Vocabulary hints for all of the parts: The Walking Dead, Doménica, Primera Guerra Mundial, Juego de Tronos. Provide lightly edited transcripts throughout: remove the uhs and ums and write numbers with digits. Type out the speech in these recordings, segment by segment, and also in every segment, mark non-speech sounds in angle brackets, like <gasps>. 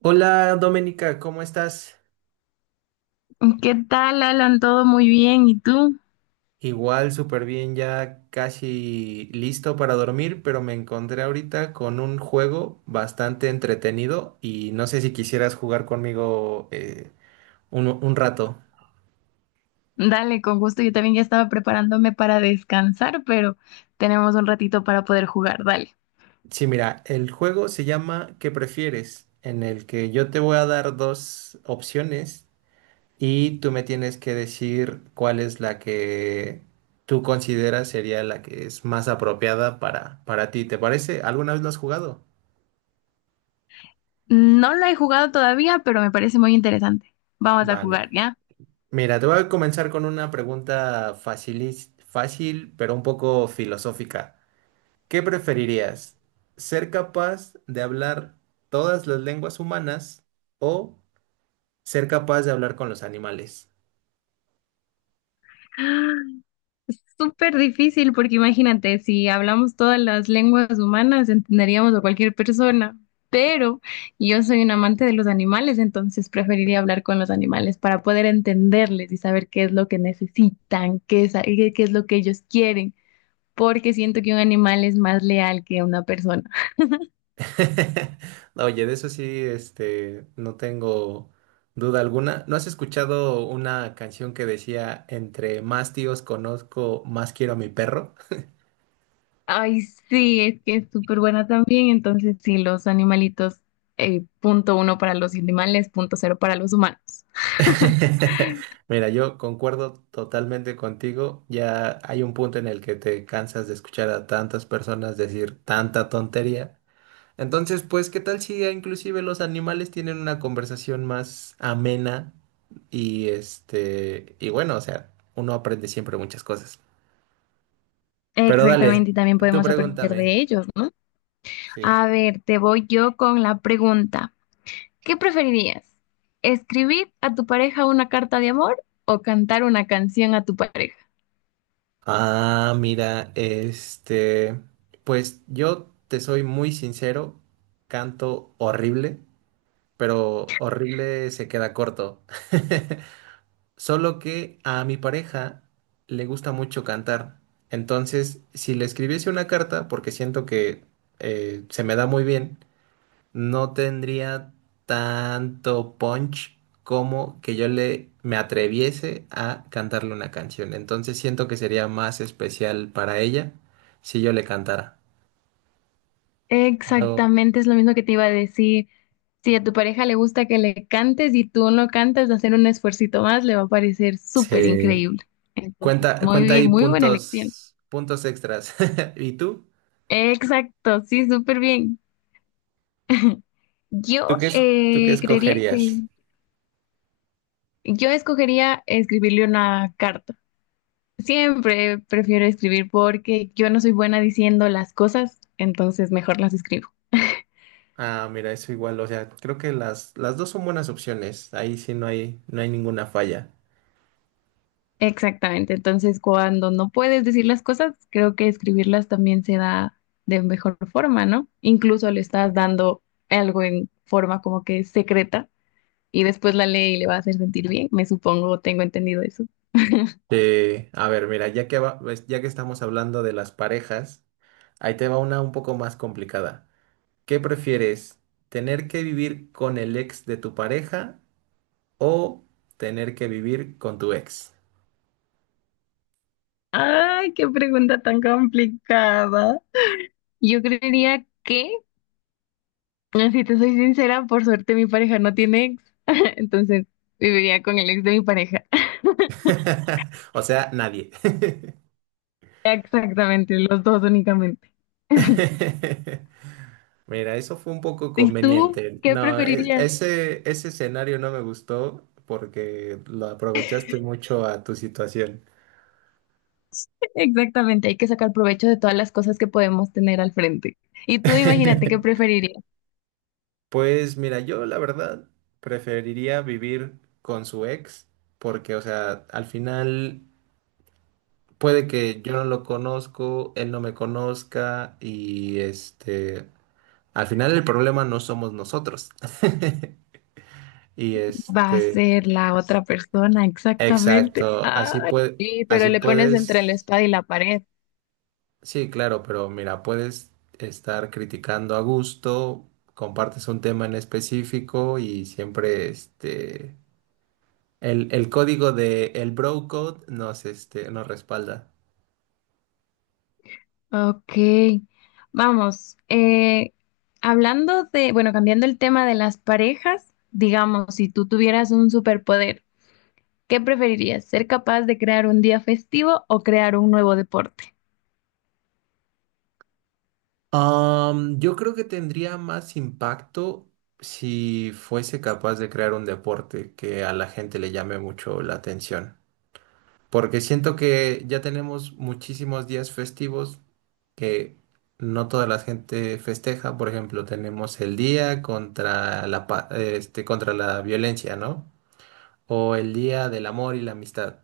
Hola Doménica, ¿cómo estás? ¿Qué tal, Alan? ¿Todo muy bien? ¿Y tú? Igual, súper bien, ya casi listo para dormir, pero me encontré ahorita con un juego bastante entretenido y no sé si quisieras jugar conmigo un rato. Dale, con gusto. Yo también ya estaba preparándome para descansar, pero tenemos un ratito para poder jugar. Dale. Sí, mira, el juego se llama ¿Qué prefieres? En el que yo te voy a dar dos opciones y tú me tienes que decir cuál es la que tú consideras sería la que es más apropiada para ti. ¿Te parece? ¿Alguna vez lo has jugado? No lo he jugado todavía, pero me parece muy interesante. Vamos a Vale. jugar, ¿ya? Mira, te voy a comenzar con una pregunta fácil, pero un poco filosófica. ¿Qué preferirías? ¿Ser capaz de hablar todas las lenguas humanas o ser capaz de hablar con los animales? <gasps> Súper difícil porque imagínate, si hablamos todas las lenguas humanas, entenderíamos a cualquier persona, pero yo soy un amante de los animales, entonces preferiría hablar con los animales para poder entenderles y saber qué es lo que necesitan, qué es, qué es lo que ellos quieren. Porque siento que un animal es más leal que una persona. <laughs> Oye, de eso sí, este, no tengo duda alguna. ¿No has escuchado una canción que decía, entre más tíos conozco, más quiero a mi perro? Ay, sí, es que es súper buena también. Entonces, sí, los animalitos, punto uno para los animales, punto cero para los humanos. <laughs> Mira, yo concuerdo totalmente contigo. Ya hay un punto en el que te cansas de escuchar a tantas personas decir tanta tontería. Entonces, pues, ¿qué tal si inclusive los animales tienen una conversación más amena? Y este, y bueno, o sea, uno aprende siempre muchas cosas. Pero Exactamente, dale, y también tú podemos aprender pregúntame. de ellos, ¿no? A Sí. ver, te voy yo con la pregunta. ¿Qué preferirías? ¿Escribir a tu pareja una carta de amor o cantar una canción a tu pareja? Ah, mira, este, pues yo te soy muy sincero, canto horrible, pero horrible se queda corto. <laughs> Solo que a mi pareja le gusta mucho cantar. Entonces, si le escribiese una carta, porque siento que se me da muy bien, no tendría tanto punch como que yo le me atreviese a cantarle una canción. Entonces, siento que sería más especial para ella si yo le cantara. Pero Exactamente, es lo mismo que te iba a decir. Si a tu pareja le gusta que le cantes y tú no cantas, hacer un esfuercito más le va a parecer súper sí. increíble. Entonces, Cuenta, muy cuenta bien, ahí muy buena elección. puntos, puntos extras. <laughs> ¿Y tú? Exacto, sí, súper bien. <laughs> ¿Tú Yo qué, es- ¿Tú qué creería que escogerías? yo escogería escribirle una carta. Siempre prefiero escribir porque yo no soy buena diciendo las cosas, entonces mejor las escribo. Ah, mira, eso igual, o sea, creo que las dos son buenas opciones. Ahí sí no hay ninguna falla. Exactamente. Entonces, cuando no puedes decir las cosas, creo que escribirlas también se da de mejor forma, ¿no? Incluso le estás dando algo en forma como que secreta y después la lee y le va a hacer sentir bien. Me supongo, tengo entendido eso. A ver, mira, pues, ya que estamos hablando de las parejas, ahí te va una un poco más complicada. ¿Qué prefieres? ¿Tener que vivir con el ex de tu pareja o tener que vivir con tu ex? Ay, qué pregunta tan complicada. Yo creería que, si te soy sincera, por suerte mi pareja no tiene ex, <laughs> entonces viviría con el ex de mi pareja. <laughs> O sea, nadie. <laughs> Exactamente, los dos únicamente. <laughs> Mira, eso fue un poco ¿Y tú conveniente. qué No, preferirías? Ese escenario no me gustó porque lo aprovechaste mucho a tu situación. Exactamente, hay que sacar provecho de todas las cosas que podemos tener al frente. Y tú imagínate qué <laughs> preferirías. Pues mira, yo la verdad preferiría vivir con su ex porque, o sea, al final puede que yo no lo conozco, él no me conozca y este, al final el problema no somos nosotros. <laughs> Y Va a este, ser la otra persona, exactamente. exacto, así Ay, puede, sí, pero así le pones entre puedes. la espada y la pared. Sí, claro, pero mira, puedes estar criticando a gusto, compartes un tema en específico y siempre este el código de el bro code nos este nos respalda. Ok, vamos. Hablando de, bueno, cambiando el tema de las parejas, digamos, si tú tuvieras un superpoder, ¿qué preferirías? ¿Ser capaz de crear un día festivo o crear un nuevo deporte? Am, yo creo que tendría más impacto si fuese capaz de crear un deporte que a la gente le llame mucho la atención, porque siento que ya tenemos muchísimos días festivos que no toda la gente festeja. Por ejemplo, tenemos el día contra contra la violencia, ¿no? O el día del amor y la amistad,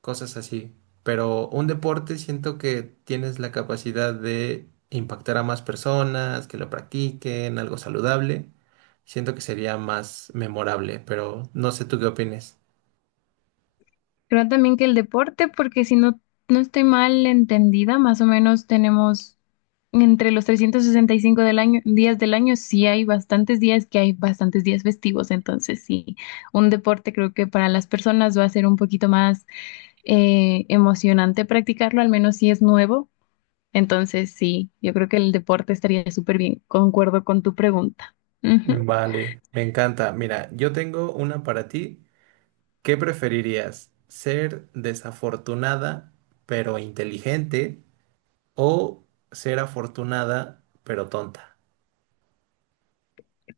cosas así. Pero un deporte siento que tienes la capacidad de impactar a más personas, que lo practiquen, algo saludable. Siento que sería más memorable, pero no sé tú qué opines. Creo también que el deporte, porque si no, no estoy mal entendida, más o menos tenemos entre los 365 del año, días del año, sí hay bastantes días que hay bastantes días festivos, entonces sí, un deporte creo que para las personas va a ser un poquito más emocionante practicarlo, al menos si es nuevo, entonces sí, yo creo que el deporte estaría súper bien, concuerdo con tu pregunta. Ujú. Vale, me encanta. Mira, yo tengo una para ti. ¿Qué preferirías? ¿Ser desafortunada pero inteligente o ser afortunada pero tonta?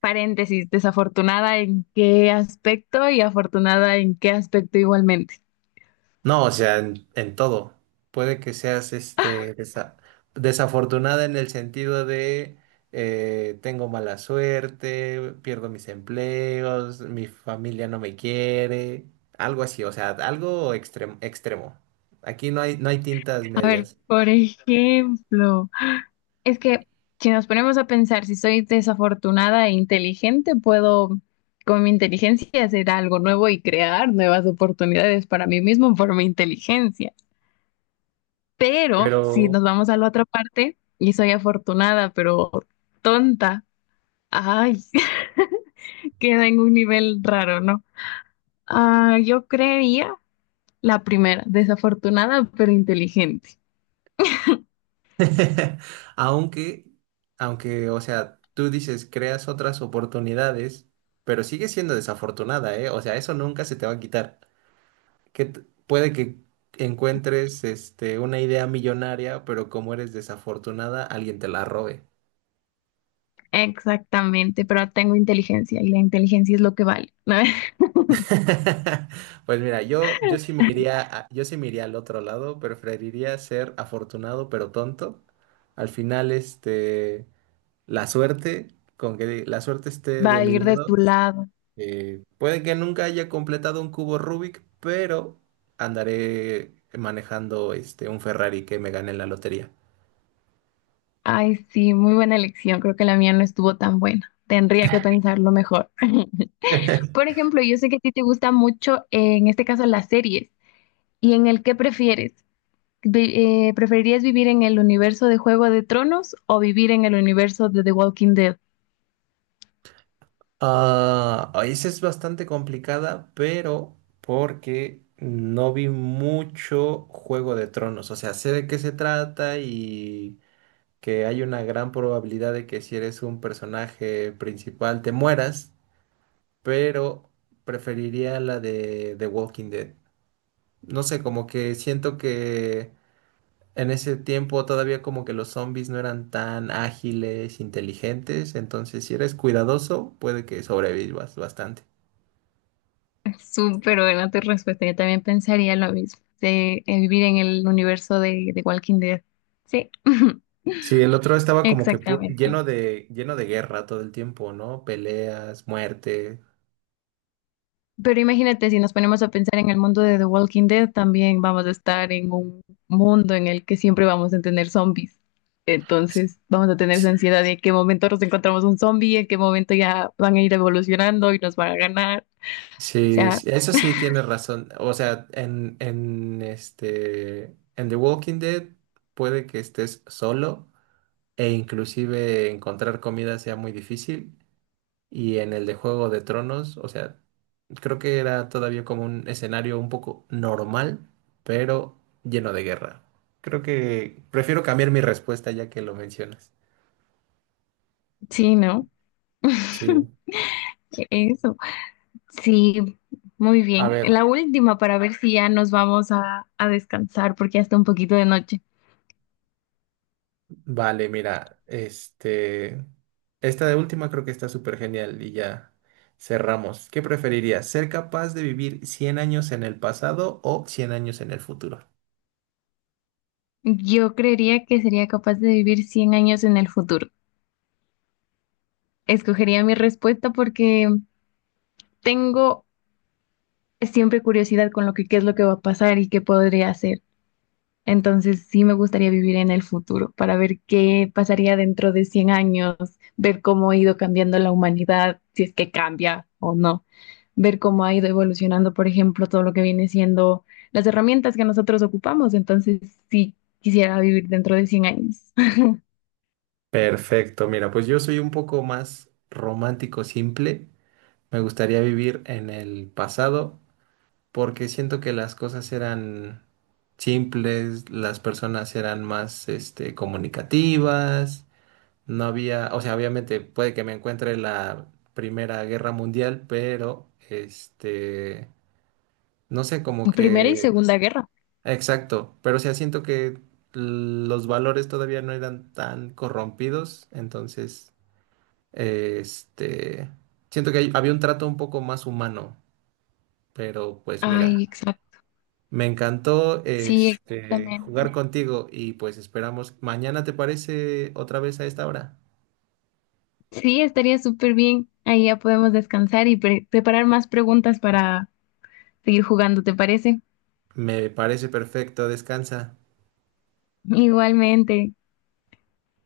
Paréntesis, desafortunada en qué aspecto y afortunada en qué aspecto igualmente. No, o sea, en todo. Puede que seas desafortunada en el sentido de tengo mala suerte, pierdo mis empleos, mi familia no me quiere, algo así, o sea, extremo. Aquí no hay tintas A ver, medias. por ejemplo, es que si nos ponemos a pensar, si soy desafortunada e inteligente, puedo con mi inteligencia hacer algo nuevo y crear nuevas oportunidades para mí mismo por mi inteligencia. Pero si Pero nos vamos a la otra parte y soy afortunada, pero tonta, ay, <laughs> queda en un nivel raro, ¿no? Ah, yo creería la primera, desafortunada pero inteligente. <laughs> aunque, aunque, o sea, tú dices creas otras oportunidades, pero sigues siendo desafortunada, ¿eh? O sea, eso nunca se te va a quitar. que t- puede que encuentres este, una idea millonaria, pero como eres desafortunada, alguien te la robe. Exactamente, pero tengo inteligencia y la inteligencia es lo que vale, ¿no? <laughs> <laughs> Pues mira, yo sí me yo sí me iría al otro lado, preferiría ser afortunado pero tonto. Al final, este, la suerte, con que la suerte esté Va de a mi ir de lado, tu lado. Puede que nunca haya completado un cubo Rubik, pero andaré manejando este, un Ferrari que me gane en la lotería. Ay, sí, muy buena elección. Creo que la mía no estuvo tan buena. Tendría que pensarlo mejor. <laughs> <laughs> Por ejemplo, yo sé que a ti te gusta mucho, en este caso, las series. ¿Y en el qué prefieres? ¿Preferirías vivir en el universo de Juego de Tronos o vivir en el universo de The Walking Dead? Ah, esa es bastante complicada, pero porque no vi mucho Juego de Tronos. O sea, sé de qué se trata y que hay una gran probabilidad de que si eres un personaje principal te mueras, pero preferiría la de The Walking Dead. No sé, como que siento que en ese tiempo todavía como que los zombies no eran tan ágiles, inteligentes, entonces si eres cuidadoso, puede que sobrevivas bastante. Súper buena tu respuesta. Yo también pensaría lo mismo, de, vivir en el universo de The Walking Dead. Sí. <laughs> Sí, el otro estaba como que Exactamente. Lleno de guerra todo el tiempo, ¿no? Peleas, muerte. Pero imagínate, si nos ponemos a pensar en el mundo de The Walking Dead, también vamos a estar en un mundo en el que siempre vamos a tener zombies. Sí, Entonces, vamos a tener esa sí, ansiedad de en qué momento nos encontramos un zombie, en qué momento ya van a ir evolucionando y nos van a ganar. O sí, sea, sí, eso sí tienes razón. O sea, en The Walking Dead puede que estés solo e inclusive encontrar comida sea muy difícil. Y en el de Juego de Tronos, o sea, creo que era todavía como un escenario un poco normal, pero lleno de guerra. Creo que prefiero cambiar mi respuesta ya que lo mencionas. sí, ¿no? Sí. <laughs> Eso. Sí, muy A bien. ver, La última para ver si ya nos vamos a descansar porque ya está un poquito de noche. vale, mira, este, esta de última creo que está súper genial y ya cerramos. ¿Qué preferirías? ¿Ser capaz de vivir 100 años en el pasado o 100 años en el futuro? Yo creería que sería capaz de vivir 100 años en el futuro. Escogería mi respuesta porque tengo siempre curiosidad con lo que qué es lo que va a pasar y qué podría hacer. Entonces sí me gustaría vivir en el futuro para ver qué pasaría dentro de 100 años, ver cómo ha ido cambiando la humanidad, si es que cambia o no, ver cómo ha ido evolucionando, por ejemplo, todo lo que viene siendo las herramientas que nosotros ocupamos. Entonces sí quisiera vivir dentro de 100 años. Perfecto, mira, pues yo soy un poco más romántico, simple. Me gustaría vivir en el pasado porque siento que las cosas eran simples, las personas eran más, este, comunicativas. No había, o sea, obviamente puede que me encuentre la Primera Guerra Mundial, pero este, no sé, como <laughs> Primera y que, Segunda Guerra. exacto, pero o sea, siento que los valores todavía no eran tan corrompidos, entonces, este, siento que había un trato un poco más humano, pero pues Ay, mira, exacto. me encantó Sí, este jugar exactamente. contigo y pues esperamos mañana, ¿te parece otra vez a esta hora? Sí, estaría súper bien. Ahí ya podemos descansar y preparar más preguntas para seguir jugando, ¿te parece? Me parece perfecto, descansa. Igualmente.